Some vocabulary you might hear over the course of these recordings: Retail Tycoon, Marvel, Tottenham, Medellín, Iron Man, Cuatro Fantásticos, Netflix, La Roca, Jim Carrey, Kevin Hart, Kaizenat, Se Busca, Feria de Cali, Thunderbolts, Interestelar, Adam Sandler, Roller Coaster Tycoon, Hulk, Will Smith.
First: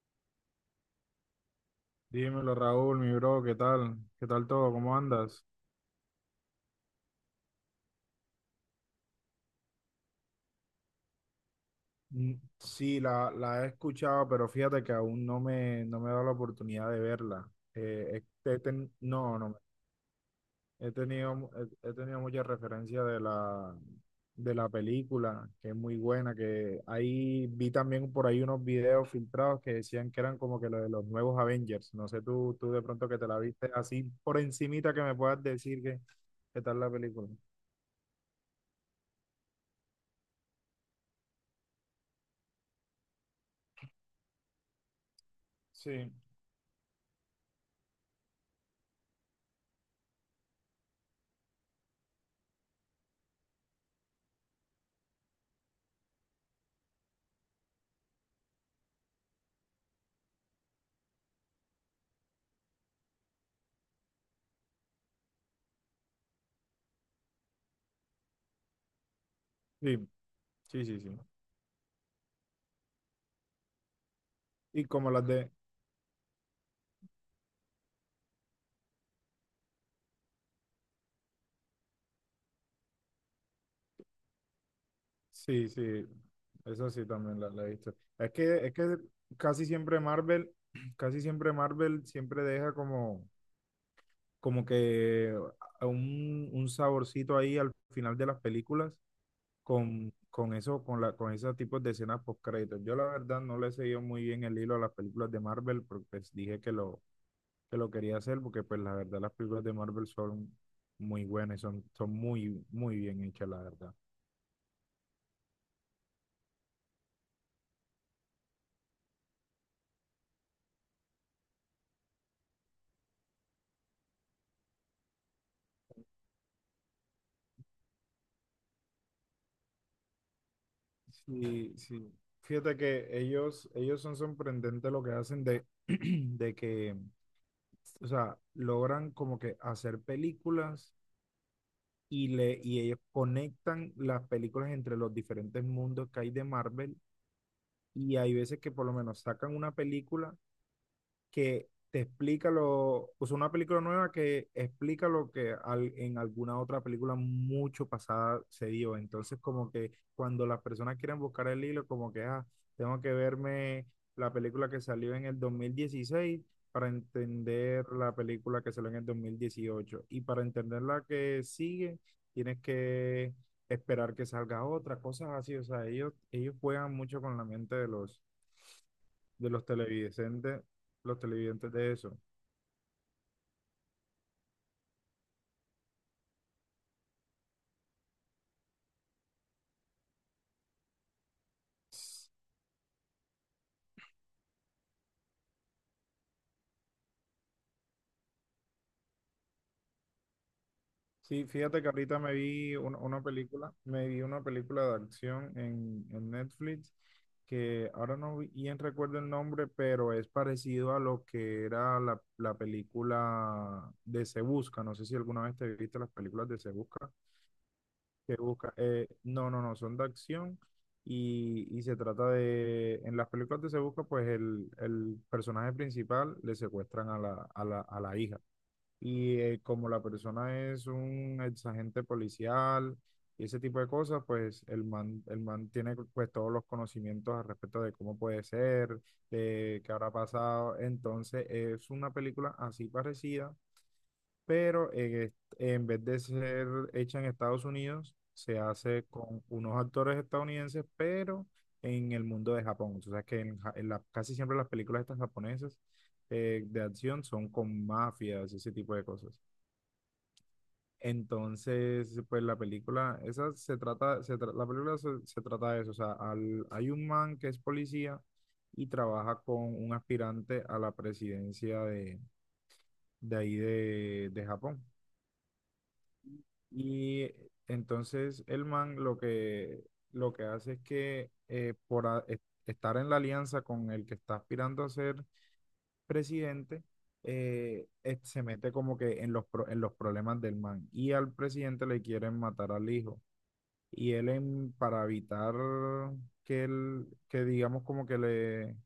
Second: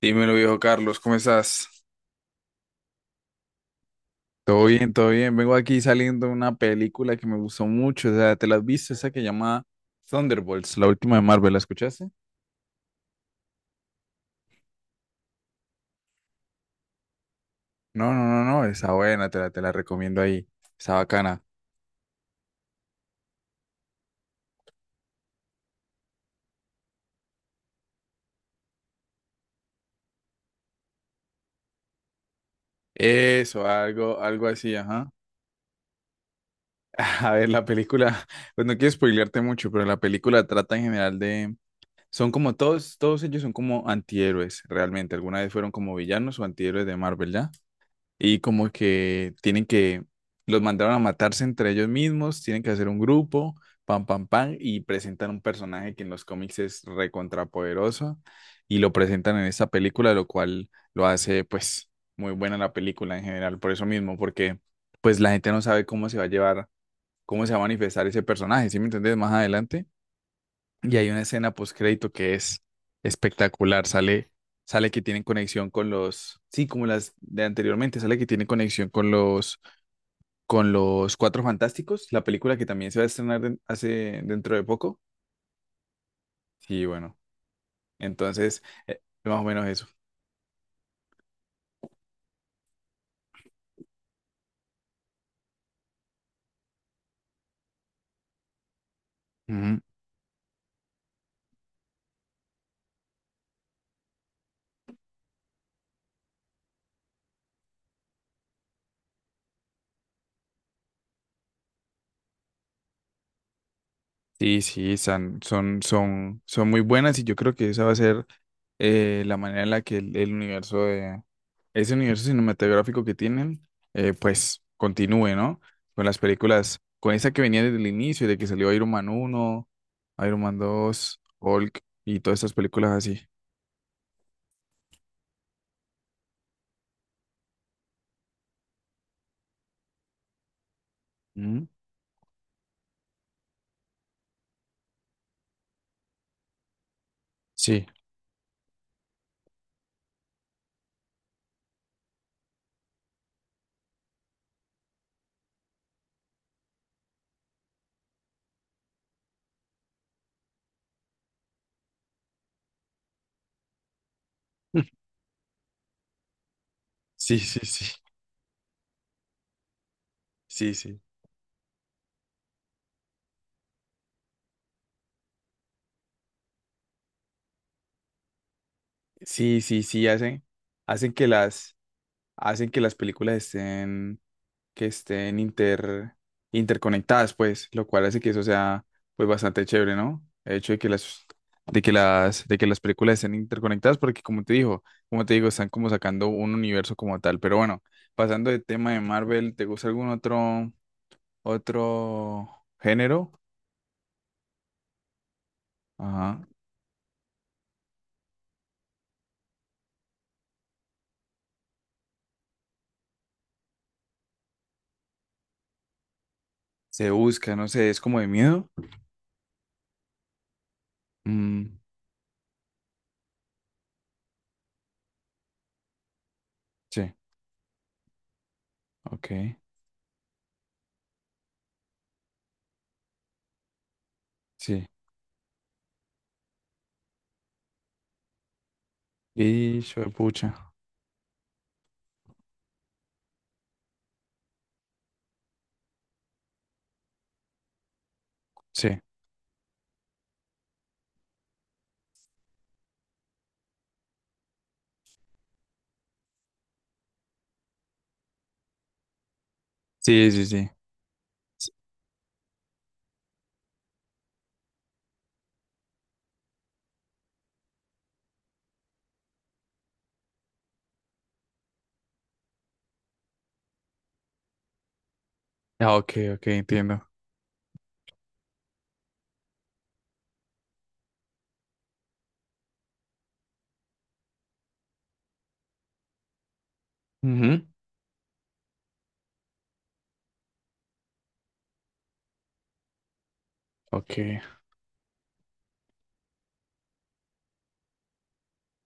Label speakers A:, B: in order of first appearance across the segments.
A: Dímelo, viejo Carlos, ¿cómo estás?
B: Dímelo, Raúl, mi bro, ¿qué tal? ¿Qué tal
A: Todo
B: todo?
A: bien,
B: ¿Cómo
A: todo bien.
B: andas?
A: Vengo aquí saliendo de una película que me gustó mucho. O sea, ¿te la has visto? Esa que llama Thunderbolts, la última de Marvel. ¿La escuchaste?
B: Mm, sí, la he escuchado, pero fíjate que aún no me he dado la oportunidad de verla.
A: No,
B: Eh,
A: no, no,
B: he- he
A: no, esa
B: ten-
A: buena, te
B: no,
A: la,
B: no,
A: te la recomiendo ahí,
B: he
A: está
B: tenido,
A: bacana.
B: mu- he tenido muchas referencias de la película, que es muy buena, que ahí vi también por ahí unos videos filtrados que decían que eran como que lo de los nuevos Avengers. No sé tú, de pronto que te la
A: Eso,
B: viste así
A: algo,
B: por
A: algo así,
B: encimita que
A: ajá.
B: me puedas decir qué tal la película.
A: A ver, la película, pues no quiero spoilearte mucho, pero la película trata en general de, son como todos ellos son como antihéroes, realmente. Alguna vez fueron como
B: Sí,
A: villanos o antihéroes de Marvel, ¿ya? Y como que tienen que, los mandaron a matarse entre ellos mismos, tienen que hacer un grupo, pam, pam, pam, y presentan un personaje que en los cómics es recontrapoderoso y lo presentan en esta película, lo cual lo hace pues muy buena la película en general, por eso mismo, porque pues la gente no sabe cómo se va a llevar, cómo se va a manifestar ese personaje, ¿sí me entendés? Más adelante.
B: sí, sí,
A: Y
B: sí, sí.
A: hay una escena postcrédito que es espectacular. Sale,
B: Y
A: sale que
B: como
A: tienen
B: las de.
A: conexión con los, sí, como las de anteriormente, sale que tienen conexión con los Cuatro Fantásticos, la película que también se va a estrenar hace dentro de poco.
B: Sí, sí,
A: Y
B: eso sí
A: bueno,
B: también la he visto. Es
A: entonces,
B: que, es que
A: más o menos
B: casi
A: eso.
B: siempre Marvel, casi siempre Marvel siempre deja como que a un saborcito ahí al final de las películas
A: Ujú.
B: con eso, con esos tipos de escenas post créditos. Yo la verdad no le he seguido muy bien el hilo a las películas de Marvel, porque pues dije que lo quería hacer, porque pues la verdad las películas de Marvel son muy buenas, y son muy, muy bien hechas, la verdad.
A: Sí, sí, son muy buenas y yo creo que esa va a ser la manera en la que el universo de ese universo cinematográfico que tienen, pues continúe, ¿no? Con las películas, con esa que venía desde el inicio, de que salió Iron Man 1, Iron Man 2,
B: Sí,
A: Hulk
B: sí.
A: y todas estas
B: Fíjate
A: películas
B: que
A: así.
B: ellos son sorprendentes lo que hacen de, de que, o sea, logran como que hacer películas
A: Mm,
B: y ellos conectan las películas entre los diferentes mundos que hay de Marvel.
A: sí,
B: Y hay veces que por lo menos sacan una película que te explica o sea, una película nueva que explica lo que en alguna otra película mucho pasada se dio. Entonces, como que cuando las personas quieren buscar el hilo, como que, ah, tengo que verme la película que salió en el 2016 para
A: sí, sí, sí,
B: entender la película que salió en el 2018. Y para
A: sí,
B: entender
A: sí,
B: la que sigue, tienes que esperar que salga otra, cosas así. O sea, ellos juegan mucho con la mente de los de
A: sí,
B: los
A: sí, sí, hacen,
B: televidentes,
A: hacen
B: los
A: que
B: televidentes
A: las,
B: de eso.
A: hacen que las películas estén que estén inter, interconectadas, pues, lo cual hace que eso sea, pues, bastante chévere, ¿no? El hecho de que las, de que las, de que las películas estén interconectadas, porque como te digo, están como sacando un universo como tal. Pero bueno, pasando del tema de Marvel, ¿te gusta algún otro,
B: Sí, fíjate que ahorita
A: otro género?
B: me vi una película de acción en
A: Ajá.
B: Netflix que ahora no bien recuerdo el nombre, pero es parecido a lo que era la película de Se Busca. No sé si alguna vez te viste las películas de Se
A: Se
B: Busca.
A: busca, no sé, es como de
B: Se
A: miedo.
B: Busca, no, no, no, son de acción y,
A: Mm,
B: y se trata de, en las películas de Se Busca, pues el personaje principal le secuestran
A: sí,
B: a la hija. Y
A: ok,
B: eh, como la persona es un ex agente policial y ese tipo de cosas, pues el
A: sí.
B: man, el man tiene pues todos los conocimientos al respecto de cómo puede ser,
A: Y
B: de qué
A: hijo de
B: habrá
A: pucha.
B: pasado. Entonces es una película así parecida, pero en vez de ser hecha en Estados Unidos, se
A: Sí,
B: hace con unos actores estadounidenses, pero en el mundo de Japón. O sea que en, Ja- en la- casi siempre las películas estas japonesas de acción son con mafias, ese tipo de cosas.
A: sí, sí, sí.
B: Entonces, pues la película, esa se trata, se tra- la película se trata de eso, o sea, hay un man que es policía y trabaja con un aspirante a la presidencia de ahí de Japón.
A: Ah, ok, ok, entiendo.
B: Y entonces el man lo que hace es que estar en la alianza con el que está aspirando a ser presidente,
A: Ujú.
B: se mete como que en los problemas del man y al presidente le quieren matar al hijo. Y
A: Ok.
B: él para evitar que digamos como que le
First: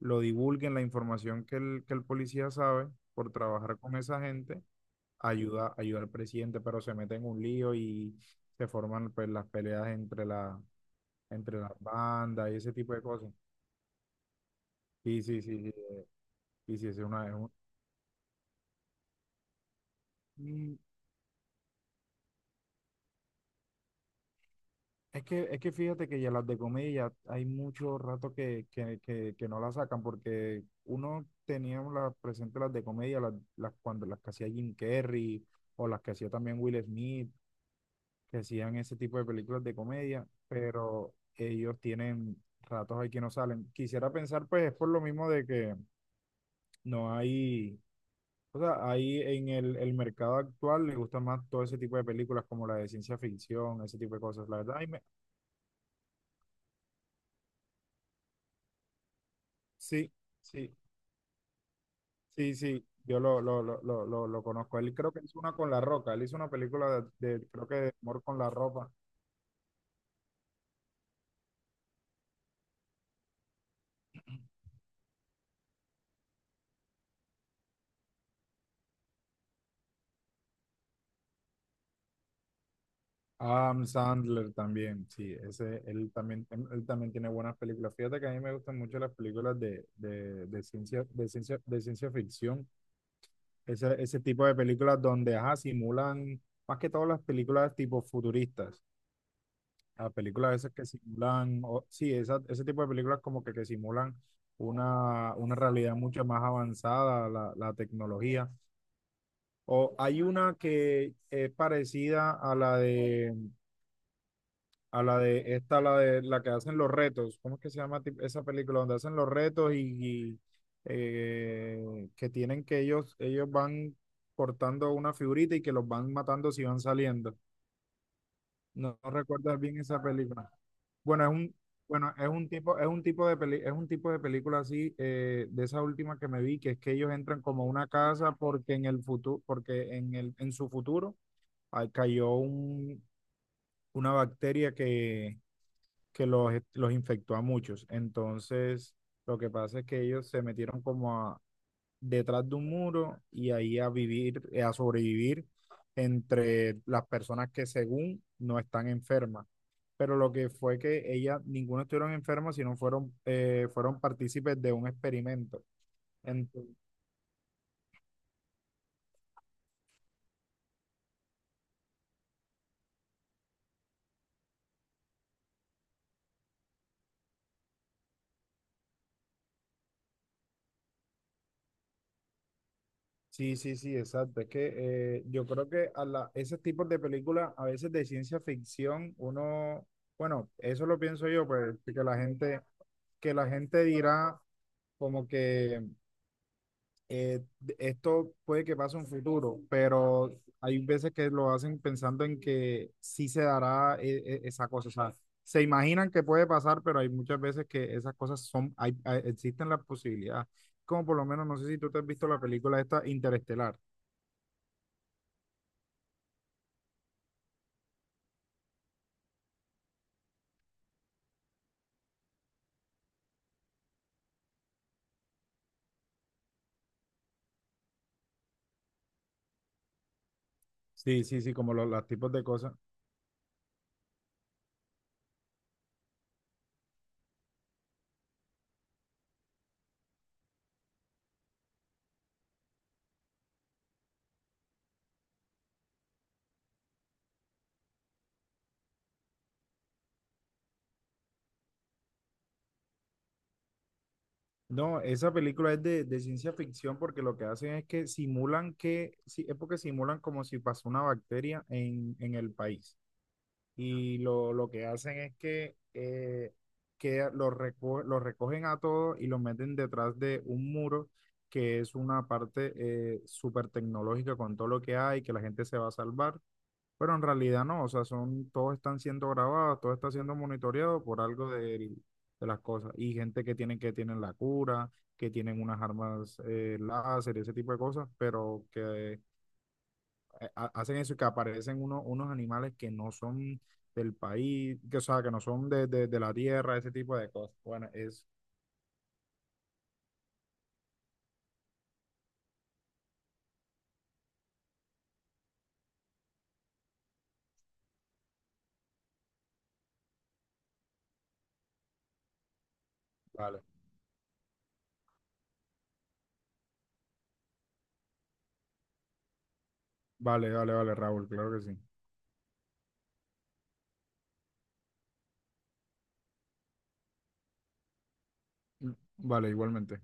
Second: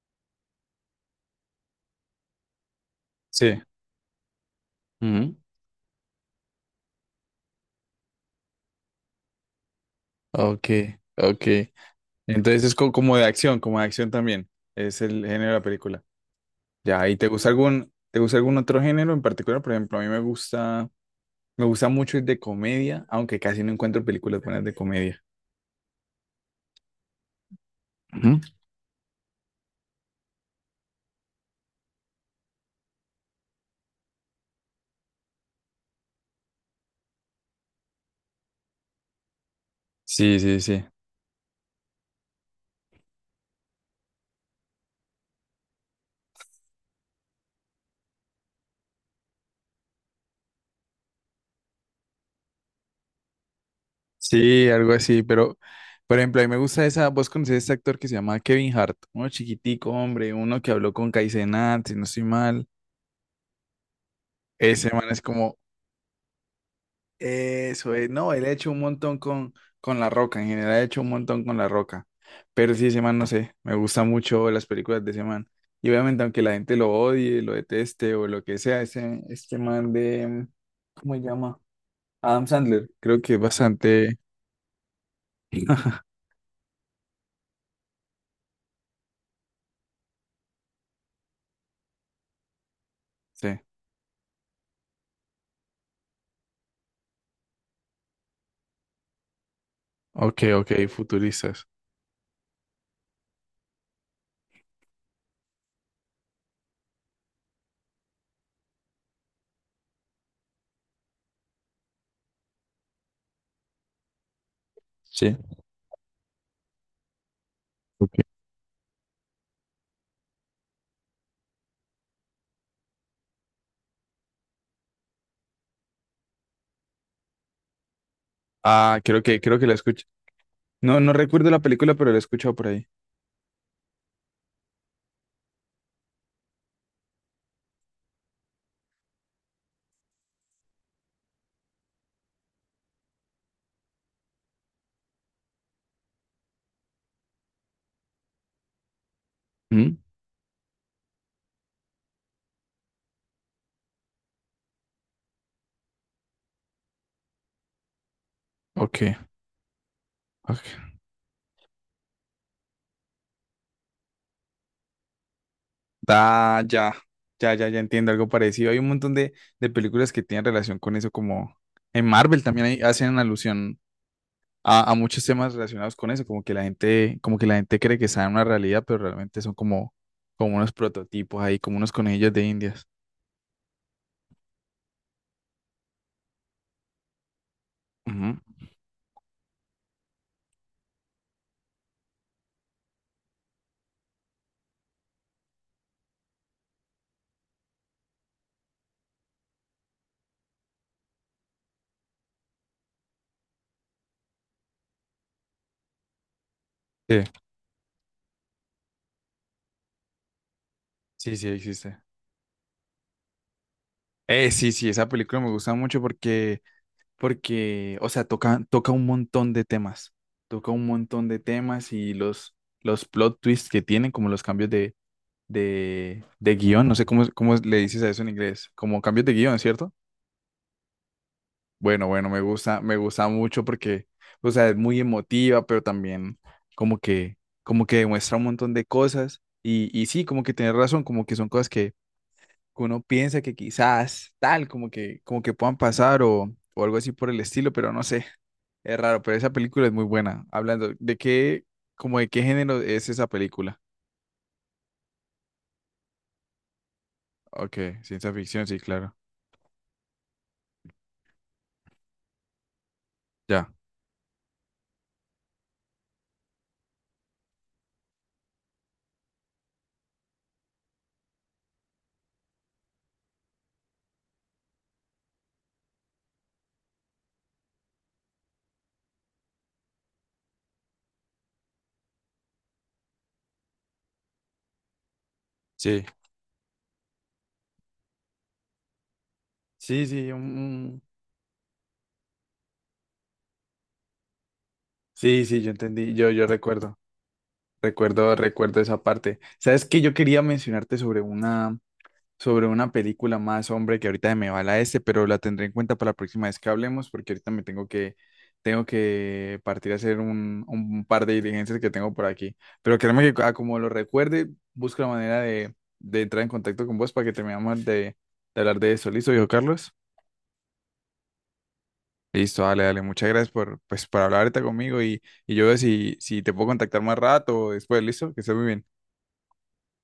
B: lo divulguen la información que el policía sabe por
A: Sí.
B: trabajar con esa gente,
A: Ujú.
B: ayuda al presidente, pero se mete en un lío y se forman pues las peleas entre la,
A: Ok, ok.
B: entre las bandas y
A: Entonces
B: ese
A: es
B: tipo de cosas.
A: como de acción también. Es el
B: Sí, sí,
A: género de
B: sí,
A: la
B: sí,
A: película.
B: sí, sí, es
A: Ya, ¿y
B: una, es
A: te gusta algún otro género en particular? Por ejemplo, a mí
B: un-
A: me gusta mucho el de comedia, aunque casi no encuentro películas buenas de comedia.
B: Es que fíjate que ya las de comedia hay mucho rato
A: Ujú.
B: que no las sacan porque uno teníamos las presentes las de comedia, cuando las que hacía Jim Carrey o las que hacía también Will Smith, que hacían ese tipo de películas de comedia,
A: Sí, sí, sí.
B: pero ellos tienen ratos ahí que no salen. Quisiera pensar pues es por lo mismo de que no hay, o sea, ahí en el mercado actual le gusta más todo ese tipo de películas como la de ciencia ficción, ese tipo de cosas. La
A: Sí,
B: verdad,
A: algo así, pero por ejemplo, a mí me gusta esa, vos conocés a este actor que se llama Kevin Hart, uno chiquitico,
B: sí.
A: hombre, uno que
B: Sí,
A: habló con Kaizenat, si no estoy
B: sí,
A: mal.
B: sí, yo lo conozco.
A: Ese
B: Él
A: man
B: creo que
A: es
B: hizo una
A: como,
B: con La Roca. Él hizo una película creo que
A: eso
B: de
A: es,
B: amor
A: no,
B: con
A: él ha
B: la
A: hecho un
B: ropa.
A: montón con La Roca, en general ha hecho un montón con La Roca, pero sí, ese man, no sé, me gustan mucho las películas de ese man, y obviamente aunque la gente lo odie, lo deteste o lo que sea, ese, este man de, ¿cómo se llama? Adam Sandler, creo que es
B: Adam
A: bastante,
B: Sandler también, sí, ese, él también, em, él también tiene buenas películas. Fíjate que a mí me gustan mucho las películas de ciencia ficción.
A: sí,
B: Ese tipo de películas donde, ajá, simulan, más que todas las películas tipo futuristas. A
A: ok,
B: películas esas que
A: ok,
B: simulan,
A: futuristas,
B: sí, ese tipo de películas que simulan una realidad mucho más avanzada, la tecnología. O hay una que es parecida a la
A: sí,
B: de esta, la de la que hacen los retos. ¿Cómo es que se llama
A: ok,
B: esa película? Donde hacen los retos y, que tienen que ellos van cortando una figurita y que los van matando si van saliendo. No,
A: ah,
B: no
A: creo
B: recuerdas
A: que la
B: bien esa
A: escuché,
B: película.
A: no, no
B: Bueno,
A: recuerdo la película, pero
B: bueno,
A: la he escuchado por ahí,
B: es un tipo de película así, de esa última que me vi, que es que ellos entran como a una casa porque en el futuro, porque en su futuro cayó una bacteria que los infectó a muchos. Entonces, lo que pasa es
A: mm,
B: que ellos se metieron como a detrás de un muro y ahí a sobrevivir entre las personas que según no están
A: ok,
B: enfermas. Pero lo que fue
A: ok,
B: que ellas, ninguno estuvieron enfermas, sino fueron partícipes de un experimento.
A: ah,
B: Ento-
A: ya, ya, ya, ya entiendo algo parecido. Hay un montón de películas que tienen relación con eso, como en Marvel también hacen alusión a muchos temas relacionados con eso, como que la gente, como que la gente cree que sabe una realidad, pero realmente son como, como unos prototipos ahí, como unos conejillos de indias.
B: sí, sí, sí, exacto. Es que yo creo que ese tipo de películas, a veces de
A: Ujú.
B: ciencia ficción, uno, bueno, eso lo pienso yo, pues, que la gente dirá como que eh, esto puede que pase en futuro, pero hay veces que lo hacen pensando en que sí se dará esa cosa. O sea, se imaginan que puede pasar, pero hay
A: Sí,
B: muchas veces que esas cosas existen las posibilidades. Como por lo
A: sí,
B: menos,
A: sí,
B: no sé si tú te
A: existe.
B: has visto la película esta Interestelar.
A: Sí, sí, esa película me gusta mucho porque, porque, o sea, toca, toca un montón de temas, toca un montón de temas y los plot twists que tienen, como los cambios de de guión, no sé cómo, cómo le dices a eso en inglés, como cambios de guión, ¿cierto?
B: Sí, sí, sí, como los,
A: Bueno,
B: los
A: bueno,
B: tipos de cosas.
A: me gusta mucho porque, o sea, es muy emotiva, pero también como que, como que demuestra un montón de cosas y sí, como que tienes razón, como que son cosas que uno piensa que quizás tal, como que puedan pasar o algo así por el estilo, pero no sé, es raro, pero esa película es muy buena. Hablando, ¿de qué, como de qué género es esa película?
B: No, esa película es de ciencia ficción porque lo que hacen
A: Ok,
B: es que
A: ciencia ficción,
B: simulan
A: sí, claro.
B: que, sí, es porque simulan como si pasó una bacteria en el país.
A: Ya.
B: Y lo que hacen es que los recogen a todos y los meten detrás de un muro que es una parte súper tecnológica con todo lo que hay, que la gente se va a salvar, pero en realidad no, o sea, todos están siendo grabados, todo está siendo monitoreado por algo de las cosas y gente que tienen la cura, que tienen unas
A: Sí.
B: armas láser, ese tipo de cosas, pero que
A: Sí, sí,
B: hacen eso y que aparecen unos animales que no son del país, que, o sea, que no
A: sí, sí,
B: son
A: yo
B: de, de-
A: entendí,
B: de
A: yo,
B: la
A: yo
B: tierra, ese
A: recuerdo,
B: tipo de cosas. Bueno,
A: recuerdo, recuerdo esa parte. Sabes que yo quería mencionarte sobre una película más, hombre, que ahorita me va la este, pero la tendré en cuenta para la próxima vez que hablemos, porque ahorita me tengo que partir a hacer un par de diligencias que tengo por aquí. Pero créeme que a
B: vale,
A: como lo recuerde, busco la manera de entrar en contacto con vos para que terminemos de hablar de eso. ¿Listo, viejo Carlos?
B: vale, vale, vale, Raúl, claro que sí.
A: Listo, dale, dale. Muchas gracias por, pues, por hablar ahorita conmigo y yo veo si, si te puedo contactar más rato o después, ¿listo? Que estés muy bien.
B: Vale, igualmente.